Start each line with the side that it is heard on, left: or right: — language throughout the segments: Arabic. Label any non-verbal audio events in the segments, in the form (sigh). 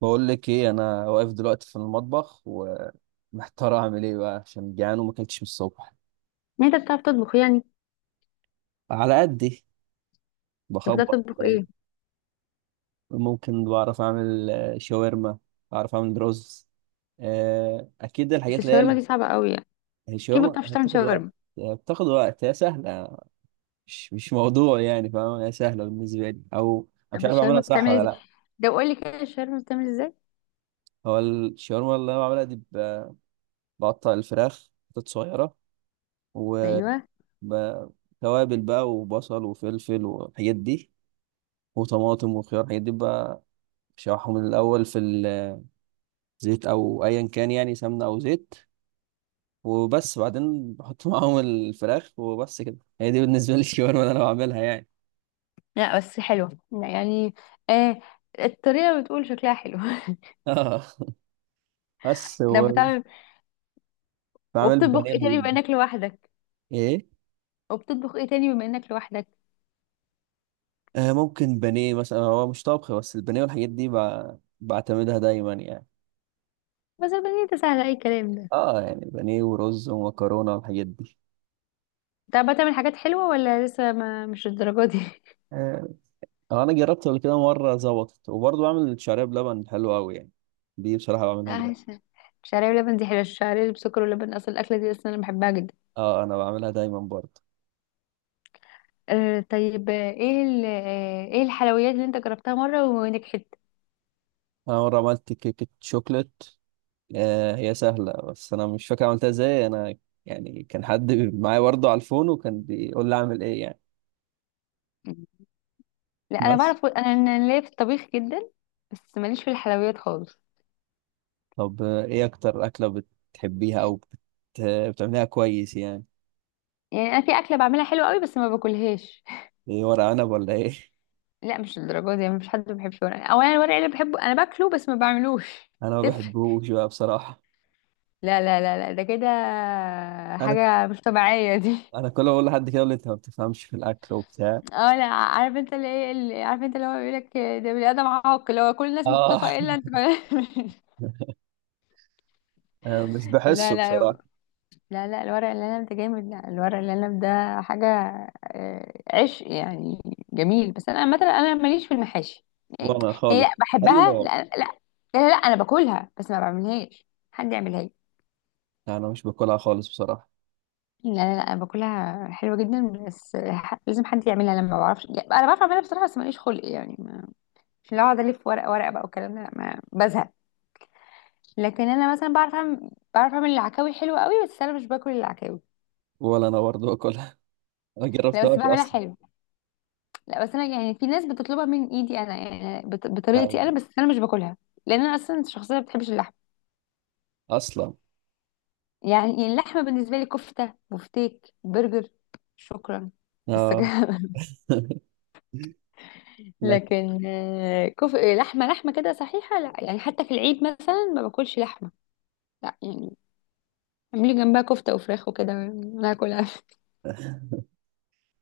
right: بقول لك ايه، انا واقف دلوقتي في المطبخ ومحتار اعمل ايه بقى عشان جعان وما اكلتش من الصبح.
left: انت بتعرف تطبخ، يعني؟
right: على قدي.
left: انت بتعرف
right: بخبط
left: تطبخ
right: كده يعني.
left: ايه؟
right: ممكن بعرف اعمل شاورما. بعرف اعمل رز. اكيد
left: بس
right: الحاجات اللي هي
left: الشاورما دي صعبه قوي، يعني
right: هي
left: كيف ما بتعرفش
right: الشاورما
left: تعمل
right: هتاخد وقت.
left: شاورما؟
right: هي بتاخد وقت، هي سهله. مش موضوع يعني، فاهم؟ هي سهله بالنسبه لي. او انا مش
left: طب
right: عارف اعملها
left: الشاورما
right: صح
left: بتعمل
right: ولا
left: ازاي؟
right: لا.
left: ده قول لي كده، الشاورما بتعمل ازاي؟
right: هو الشاورما اللي انا بعملها دي بقطع الفراخ حتت صغيره
left: ايوه.
right: بقى. توابل بقى وبصل وفلفل والحاجات دي، وطماطم وخيار الحاجات دي بقى. بشوحهم من الأول في الزيت أو أيا كان يعني، سمنة أو زيت، وبس. بعدين بحط (laughs) معاهم الفراخ وبس كده. هي دي بالنسبة لي (laughs) الشاورما اللي أنا بعملها يعني.
left: لا بس حلوه، لا يعني. آه، الطريقه بتقول شكلها حلو.
right: اه بس
left: (laughs) ده
right: هو
left: بتعمل.
right: بعمل
left: وبتطبخ
right: بانيه
left: ايه
right: والحاجات
left: تاني بما
right: دي.
left: انك لوحدك
right: إيه؟
left: وبتطبخ ايه تاني بما انك لوحدك؟
right: آه، ممكن بانيه مثلا. هو مش طبخ، بس البانيه والحاجات دي بعتمدها دايما يعني.
left: بس البنية ده سهل، اي كلام ده.
right: اه يعني بانيه ورز ومكرونة والحاجات دي.
left: انت بقى تعمل حاجات حلوه ولا لسه، ما مش الدرجه دي؟ (laughs)
right: آه، انا جربت قبل كده مره ظبطت، وبرضه بعمل الشعريه بلبن حلوه قوي يعني. دي بصراحه بعملها جدا.
left: عايشه. الشعريه بلبن دي حلوه، الشعريه اللي بسكر ولبن، اصل الاكله دي اصلا انا بحبها جدا.
right: اه انا بعملها دايما برضه.
left: طيب، آه، ايه ال- آه، ايه الحلويات اللي انت جربتها مرة ونجحت؟
right: انا مره عملت كيكه شوكليت. آه، هي سهله بس انا مش فاكر عملتها ازاي انا. يعني كان حد معايا برضه على الفون وكان بيقول لي اعمل ايه يعني.
left: لا انا
right: بس
left: بعرف، انا ليا في الطبيخ جدا. بس ماليش في الحلويات خالص.
right: طب ايه اكتر اكله بتحبيها او بتعمليها كويس يعني؟
left: يعني انا في اكله بعملها حلوه قوي بس ما باكلهاش.
right: ايه، ورق عنب ولا ايه؟
left: لا مش الدرجه دي، مفيش حد ما بيحبش ورق، او انا الورق اللي بحبه انا باكله بس ما بعملوش،
right: (laughs) انا
left: (laughs)
right: ما
left: تفرق.
right: بحبوش بقى بصراحه.
left: لا لا لا لا، ده كده
right: انا
left: حاجه مش طبيعيه دي. (laughs)
right: انا كل ما اقول لحد كده يقول لي انت ما بتفهمش في الاكل وبتاع.
left: اه، لا عارف انت اللي ايه، اللي عارف انت اللي هو بيقول لك. ده بني ادم عاق، اللي هو كل الناس
right: اه.
left: متفقه الا انت. (laughs)
right: (laughs) مش
left: لا
right: بحسه
left: لا
right: بصراحة.
left: لا لا، الورق العنب ده جامد، لا الورق العنب ده حاجة آه، عشق يعني، جميل. بس أنا مثلا أنا ماليش في المحاشي، يعني
right: وأنا
left: يعني
right: خالص.
left: لا،
right: أي
left: بحبها،
right: نوع؟
left: لا لا لا. لا، لا أنا باكلها بس ما بعملهاش، حد يعملها لي.
right: أنا مش باكلها خالص بصراحة.
left: لا لا لا، أنا باكلها حلوة جدا بس لازم حد يعملها، لما ما بعرفش. يعني أنا بعرف أعملها بصراحة بس ماليش خلق، يعني مش اللي أقعد ألف ورقة ورقة بقى والكلام ده، لا، ما بزهق. لكن أنا مثلا بعرف أعمل العكاوي حلوة قوي، بس أنا مش باكل العكاوي.
right: ولا أنا برضه باكلها. (laughs) ما
left: لا بس
right: جربتهاش
left: بعملها
right: أصلا.
left: حلو. لا بس انا يعني في ناس بتطلبها من ايدي انا، يعني
right: آه،
left: بطريقتي انا، بس انا مش باكلها. لان انا اصلا شخصيه ما بتحبش اللحم.
right: أصلا.
left: يعني اللحمه بالنسبه لي كفته، بفتيك، برجر، شكرا. بس
right: آه.
left: كده. (laughs)
right: (laughs) لكن.
left: لكن لحمه لحمه كده صحيحه، لا، يعني حتى في العيد مثلا ما باكلش لحمه، لا يعني. اعملي جنبها كفته وفراخ وكده ناكلها.
right: (laughs)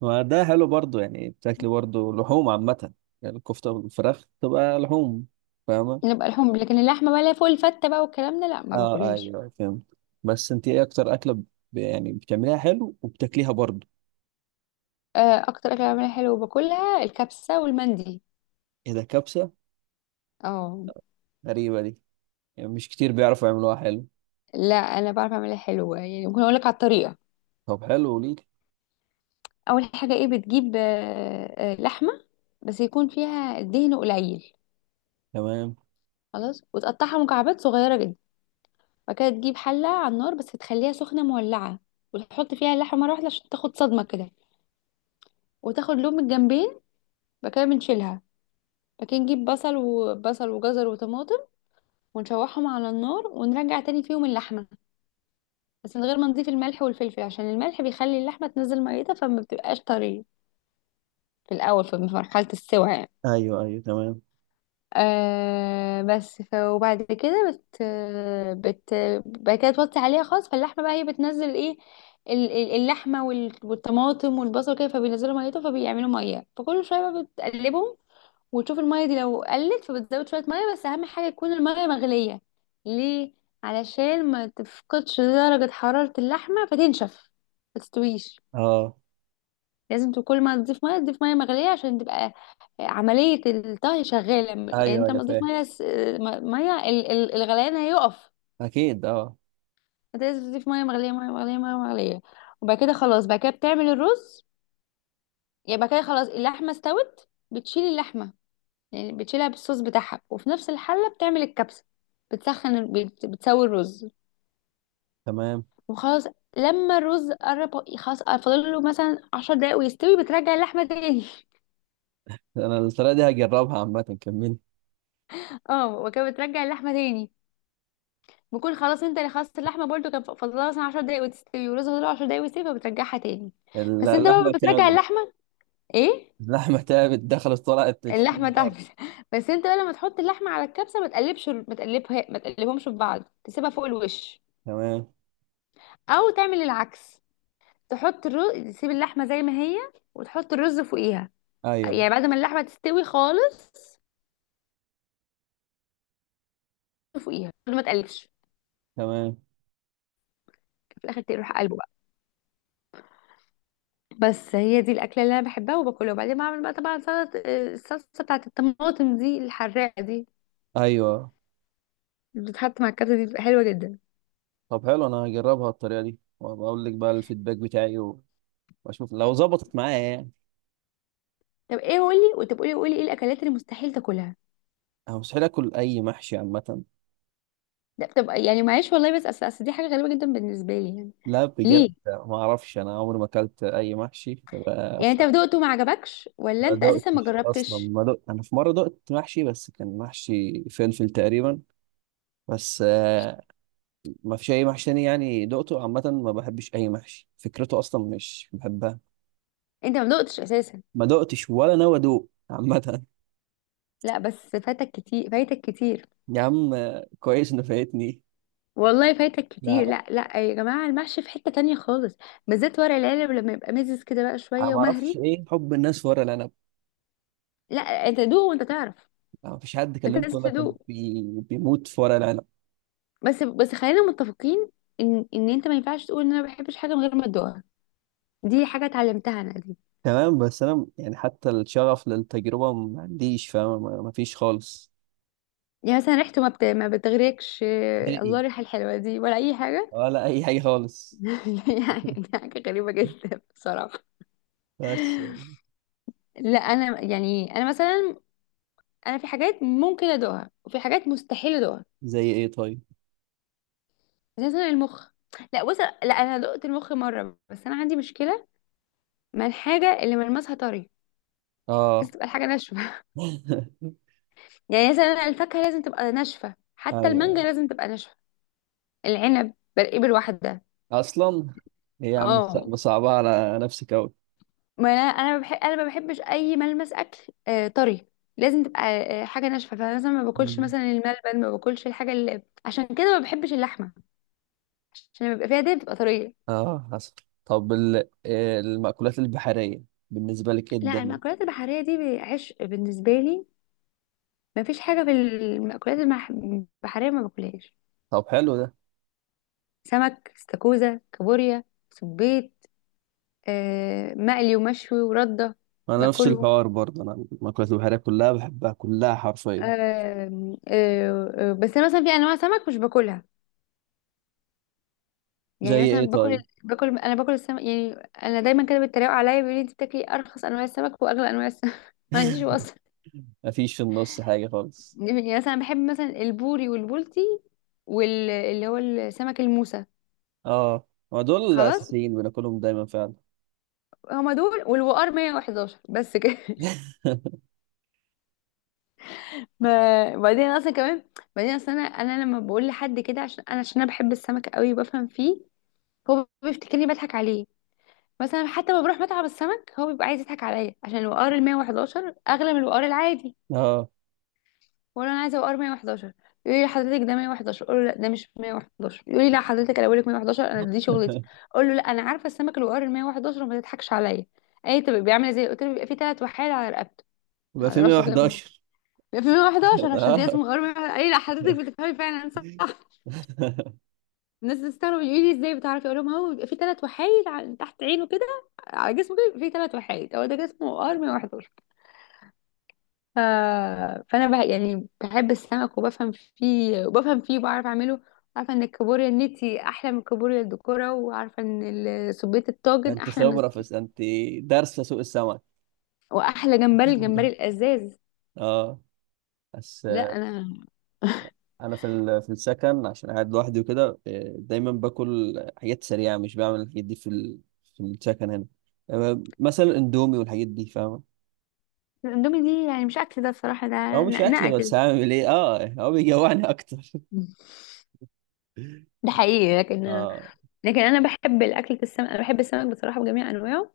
right: ما ده حلو برضه يعني، بتاكلي برضه لحوم عامة. يعني الكفتة والفراخ تبقى لحوم، فاهمة؟
left: نبقى لحوم، لكن اللحمه ولا فول فته بقى والكلام ده، لا ما
right: آه
left: باكلهاش.
right: أيوه، فهمت. بس أنت إيه أكتر أكلة يعني بتعمليها حلو وبتاكليها برضه؟
left: آه، اكتر اكله بعملها حلو وباكلها الكبسه والمندي.
right: إيه ده، كبسة؟
left: اه،
right: غريبة دي، يعني مش كتير بيعرفوا يعملوها حلو.
left: لا انا بعرف اعملها حلوه، يعني ممكن اقول لك على الطريقه.
right: طب حلو ليك.
left: اول حاجه ايه، بتجيب لحمه بس يكون فيها دهن قليل،
right: تمام.
left: خلاص، وتقطعها مكعبات صغيره جدا. بعد كده تجيب حله على النار، بس تخليها سخنه مولعه، وتحط فيها اللحمه مره واحده عشان تاخد صدمه كده، وتاخد لون من الجنبين. بعد كده بنشيلها. بعد كده نجيب بصل وجزر وطماطم، ونشوحهم على النار، ونرجع تاني فيهم اللحمه، بس من غير ما نضيف الملح والفلفل، عشان الملح بيخلي اللحمه تنزل ميتها فما بتبقاش طريه، في الاول في مرحله السوى، يعني.
right: ايوه ايوه تمام.
left: آه بس ف وبعد كده بت بت بعد كده توطي عليها خالص، فاللحمه بقى هي بتنزل ايه، اللحمه والطماطم والبصل كده، فبينزلوا ميته، فبيعملوا ميه، فكل شويه بقى بتقلبهم، وتشوف الميه دي لو قلت فبتزود شويه ميه، بس اهم حاجه تكون الميه مغليه. ليه؟ علشان ما تفقدش درجه حراره اللحمه فتنشف، ما تستويش.
right: اه.
left: لازم كل ما تضيف ميه تضيف ميه مغليه، عشان تبقى عمليه الطهي شغاله. يعني
right: ايوه
left: انت
right: ايوه
left: لما تضيف
right: فاهم.
left: ميه الغليان هيقف.
right: اكيد اه.
left: انت لازم تضيف ميه مغليه، ميه مغليه، ميه مغليه. وبعد كده خلاص، بعد كده بتعمل الرز. يعني بعد كده خلاص اللحمه استوت، بتشيل اللحمه، يعني بتشيلها بالصوص بتاعها، وفي نفس الحله بتعمل الكبسه. بتسوي الرز،
right: تمام.
left: وخلاص. لما الرز قرب خلاص، فاضل له مثلا 10 دقايق ويستوي، بترجع اللحمه تاني. (laughs)
right: انا الطريقه دي هجربها عامه، كمل.
left: اه، وكده بترجع اللحمه تاني، بكون خلاص انت اللي خلصت اللحمه برضو كان فاضلها مثلا 10 دقايق وتستوي، والرز فاضله 10 دقايق ويستوي، فبترجعها تاني. بس انت بقى
right: اللحمه
left: بترجع
right: تعبت.
left: اللحمه، ايه،
right: اللحمه تعبت، دخلت طلعت
left: اللحمه
right: 20 مره.
left: تحبس. (laughs) بس انت بقى لما تحط اللحمه على الكبسه ما تقلبش، ما تقلبها، ما تقلبهمش في بعض، تسيبها فوق الوش.
right: تمام.
left: او تعمل العكس، تحط الرز، تسيب اللحمه زي ما هي، وتحط الرز فوقيها،
right: ايوه
left: يعني بعد ما اللحمه تستوي خالص فوقيها ما تقلبش،
right: تمام.
left: في الاخر تروح قلبه. بس هي دي الاكله اللي انا بحبها وباكلها، وبعدين بعمل بقى طبعا سلطه الصلصه بتاعت الطماطم دي، الحراقه دي
right: ايوه.
left: اللي بتتحط مع الكبسه دي بتبقى حلوه جدا.
right: طب حلو، انا هجربها الطريقه دي وبقول لك بقى الفيدباك بتاعي و، واشوف لو ظبطت معايا يعني.
left: طب، ايه، قولي، وتبقى قولي، قولي ايه الاكلات اللي مستحيل تاكلها.
right: انا مستحيل اكل اي محشي عامه.
left: ده بتبقى يعني، معلش والله، بس أصل دي حاجه غريبه جدا بالنسبه لي، يعني
right: لا بجد
left: ليه؟
right: ما اعرفش، انا عمري ما اكلت اي محشي
left: يعني انت
right: فبقى.
left: دقته ما عجبكش ولا
right: فما
left: انت اساسا ما
right: دقتش اصلا،
left: جربتش؟
right: ما دقت. انا في مره دقت محشي بس كان محشي فلفل تقريبا بس. ما فيش اي محشي تاني يعني دقته عامه. ما بحبش اي محشي، فكرته اصلا مش بحبها.
left: انت ما دقتش اساسا؟
right: ما دقتش ولا ناوي ادوق عامه.
left: لا بس فاتك كتير، فايتك كتير،
right: يا عم كويس انه فايتني.
left: والله فايتك كتير.
right: لا
left: لا لا، يا جماعه المحشي في حته تانية خالص، بالذات ورق العنب لما يبقى مزز كده بقى
right: انا
left: شويه
right: ما اعرفش
left: ومهري.
right: ايه حب الناس في ورق العنب.
left: لا، انت دوق وانت تعرف.
right: ما فيش حد
left: انت
right: كلمته
left: لازم
right: ولا كان
left: تدوق.
right: بيموت في ورق العنب.
left: بس خلينا متفقين ان انت ما ينفعش تقول ان انا ما بحبش حاجه من غير ما تدوقها، دي حاجه اتعلمتها انا دي.
right: تمام، بس انا يعني حتى الشغف للتجربه ما عنديش، فاهم؟ ما فيش خالص.
left: يعني مثلا ريحته ما بتغريكش؟ آه،
right: نهائي،
left: الله، الريحه الحلوه دي ولا اي حاجه؟
right: ولا اي حاجه خالص.
left: (laughs) يعني دي حاجه غريبه جدا
right: (laughs)
left: بصراحه.
right: بس.
left: لا انا، يعني انا مثلا، انا في حاجات ممكن ادوقها وفي حاجات مستحيل ادوقها،
right: زي ايه طيب؟
left: زي مثلا المخ. لا بص، لا انا دقت المخ مره، بس انا عندي مشكله مع الحاجه اللي ملمسها طري،
right: اه.
left: لازم تبقى الحاجه ناشفه.
right: (laughs)
left: يعني مثلا الفاكهة لازم تبقى ناشفة، حتى
right: ايوه
left: المانجا لازم تبقى ناشفة، العنب برقيه بالوحدة،
right: اصلا. هي يا عم
left: اه،
right: صعبة على نفسك اوي.
left: ما انا بحب، انا ما بحبش اي ملمس اكل آه طري، لازم تبقى حاجة ناشفة. فانا مثلا ما باكلش
right: مم.
left: مثلا الملبن، ما باكلش الحاجة اللي، عشان كده ما بحبش اللحمة، عشان لما بيبقى فيها دهن بتبقى طرية.
right: اه حصل. طب المأكولات البحرية بالنسبة لك ايه
left: لا،
right: الدنيا؟
left: المأكولات البحرية دي عشق بالنسبة لي، ما فيش حاجة في المأكولات البحرية ما باكلهاش.
right: طب حلو ده.
left: سمك، استاكوزا، كابوريا، سبيط، مقلي ومشوي، وردة،
right: انا نفس
left: باكلهم.
right: الحوار برضه، انا المأكولات البحرية كلها بحبها كلها حرفيا.
left: آم، آه، آه، بس انا مثلا في انواع سمك مش باكلها، يعني
right: زي
left: مثلا
right: ايه
left: باكل
right: طيب؟
left: باكل انا باكل السمك، يعني انا دايما كده بيتريقوا عليا بيقولوا لي انت بتاكلي ارخص انواع السمك واغلى انواع السمك، (laughs) ما عنديش
right: (laughs)
left: وصف.
right: مفيش في النص حاجة خالص.
left: يعني مثلا بحب مثلا البوري والبولتي، واللي هو السمك الموسى،
right: اه، ما دول
left: خلاص.
right: الاساسيين بناكلهم دايما فعلا.
left: هما دول والوقار 111، بس كده. (laughs)
right: (laughs)
left: ما بعدين اصلا كمان، بعدين اصلا انا لما بقول لحد كده عشان انا بحب السمك قوي وبفهم فيه، هو بيفتكرني بضحك عليه. مثلا حتى لما بروح مطعم السمك هو بيبقى عايز يضحك عليا، عشان الوقار ال 111 اغلى من الوقار العادي،
right: اه،
left: وانا عايزه وقار 111. يقول لي حضرتك ده 111، اقول له لا ده مش 111. يقول لي لا حضرتك، انا بقول لك 111، انا دي شغلتي. اقول له لا، انا عارفه السمك الوقار ال 111 وما تضحكش عليا. اي طب بيعمل ازاي؟ قلت له بيبقى فيه ثلاث وحايد على رقبته،
right: يبقى
left: على
right: في
left: راسه كده بيبقى
right: 111.
left: في 111، عشان كده
right: اه.
left: اسمه وقار 111. اي، لا حضرتك بتفهمي فعلا صح.
right: (laughs)
left: الناس بتستغرب يقول لي ازاي بتعرفي، اقول لهم هو بيبقى فيه ثلاث وحايد، تحت عينه كده، على جسمه كده في ثلاث وحايد، هو ده جسمه ار 111. آه، فانا بقى يعني بحب السمك وبفهم فيه وبعرف اعمله، عارفه ان الكابوريا النتي احلى من الكابوريا الدكوره، وعارفه ان سبيت الطاجن
right: انت
left: احلى من،
right: خبرة في، انت دارسة سوق السمك.
left: واحلى جمبري الجمبري
right: (laughs)
left: الازاز.
right: اه. بس
left: لا انا. (laughs)
right: انا في في السكن عشان قاعد لوحدي وكده، دايما باكل حاجات سريعه، مش بعمل الحاجات دي في في السكن هنا. مثلا اندومي والحاجات دي، فاهمه؟
left: الاندومي دي يعني مش اكل، ده بصراحه ده
right: او مش اكل
left: نقنقه
right: بس
left: كده،
right: هعمل ايه؟ اه هو بيجوعني اكتر. (laughs)
left: ده حقيقي. لكن،
right: اه
left: لكن انا بحب الاكل السمك، انا بحب السمك بصراحه بجميع انواعه،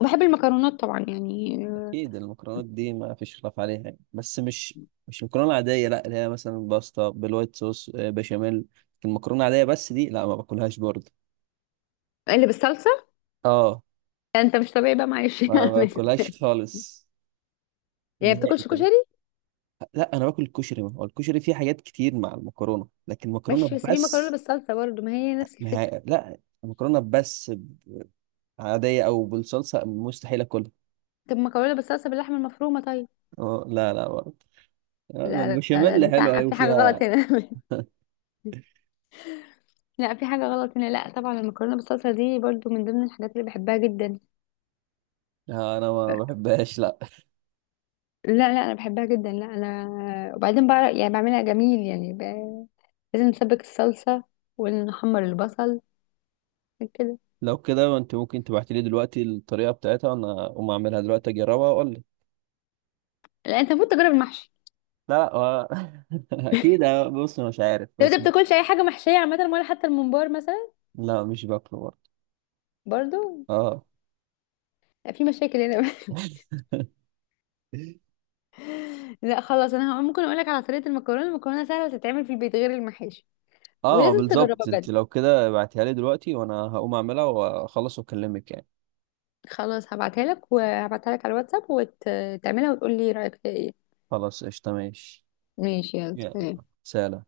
left: وبحب المكرونات طبعا، يعني.
right: اكيد، المكرونات دي ما فيش خلاف عليها يعني. بس مش مكرونه عاديه لا، اللي هي مثلا باستا بالوايت صوص، بشاميل. المكرونه العاديه بس دي لا ما باكلهاش برضه.
left: اللي بالصلصه،
right: اه
left: يعني انت مش طبيعي بقى، معلش، (laughs)
right: ما باكلهاش
left: يعني
right: خالص،
left: ما
right: نهائي
left: بتاكلش
right: كده.
left: كشري؟
right: لا انا باكل الكشري، هو الكشري فيه حاجات كتير مع المكرونه، لكن
left: ماشي،
right: مكرونه
left: بس في مكرونه
right: بس.
left: بالصلصه برضه، ما هي نفس
right: ما
left: الفكره.
right: هي... لا، مكرونه بس، عاديه او بالصلصه، مستحيل اكلها.
left: طب مكرونه بالصلصه باللحمه المفرومه طيب؟
right: اه لا لا برضه.
left: لا لا لا،
right: البشاميل
left: انت
right: حلوه ايوه،
left: في حاجه غلط
right: فيها.
left: هنا، (laughs) لا في حاجه غلط هنا، لا طبعا المكرونه بالصلصه دي برضه من ضمن الحاجات اللي بحبها جدا،
right: انا ما بحبهاش لا.
left: لا لا انا بحبها جدا، لا انا وبعدين بعرف، يعني بعملها جميل، يعني. لازم نسبك الصلصه ونحمر البصل كده.
right: لو كده انت ممكن تبعتي لي دلوقتي الطريقه بتاعتها، انا اقوم اعملها دلوقتي اجربها واقول لي.
left: لا انت المفروض تجرب المحشي،
right: لا (laughs) اكيد. آه، بص أنا مش عارف
left: لو انت
right: بس.
left: بتاكلش اي حاجه محشيه عامه ولا حتى الممبار مثلا؟
right: لا مش باكله برضه.
left: برضه؟
right: اه.
left: لا، في مشاكل هنا. (laughs)
right: (laughs)
left: لا خلاص، انا ممكن اقول لك على طريقه المكرونه، المكرونه سهله تتعمل في البيت غير المحاشي،
right: اه
left: ولازم تجربها
right: بالظبط، انت
left: بجد.
right: لو كده ابعتيها لي دلوقتي وانا هقوم اعملها واخلص واكلمك يعني.
left: خلاص، هبعتها لك، وهبعتها لك على الواتساب، وتعملها وتقول لي رايك فيها ايه.
right: خلاص قشطة، ماشي.
left: ماشي،
right: يعني
left: يلا.
right: سلام.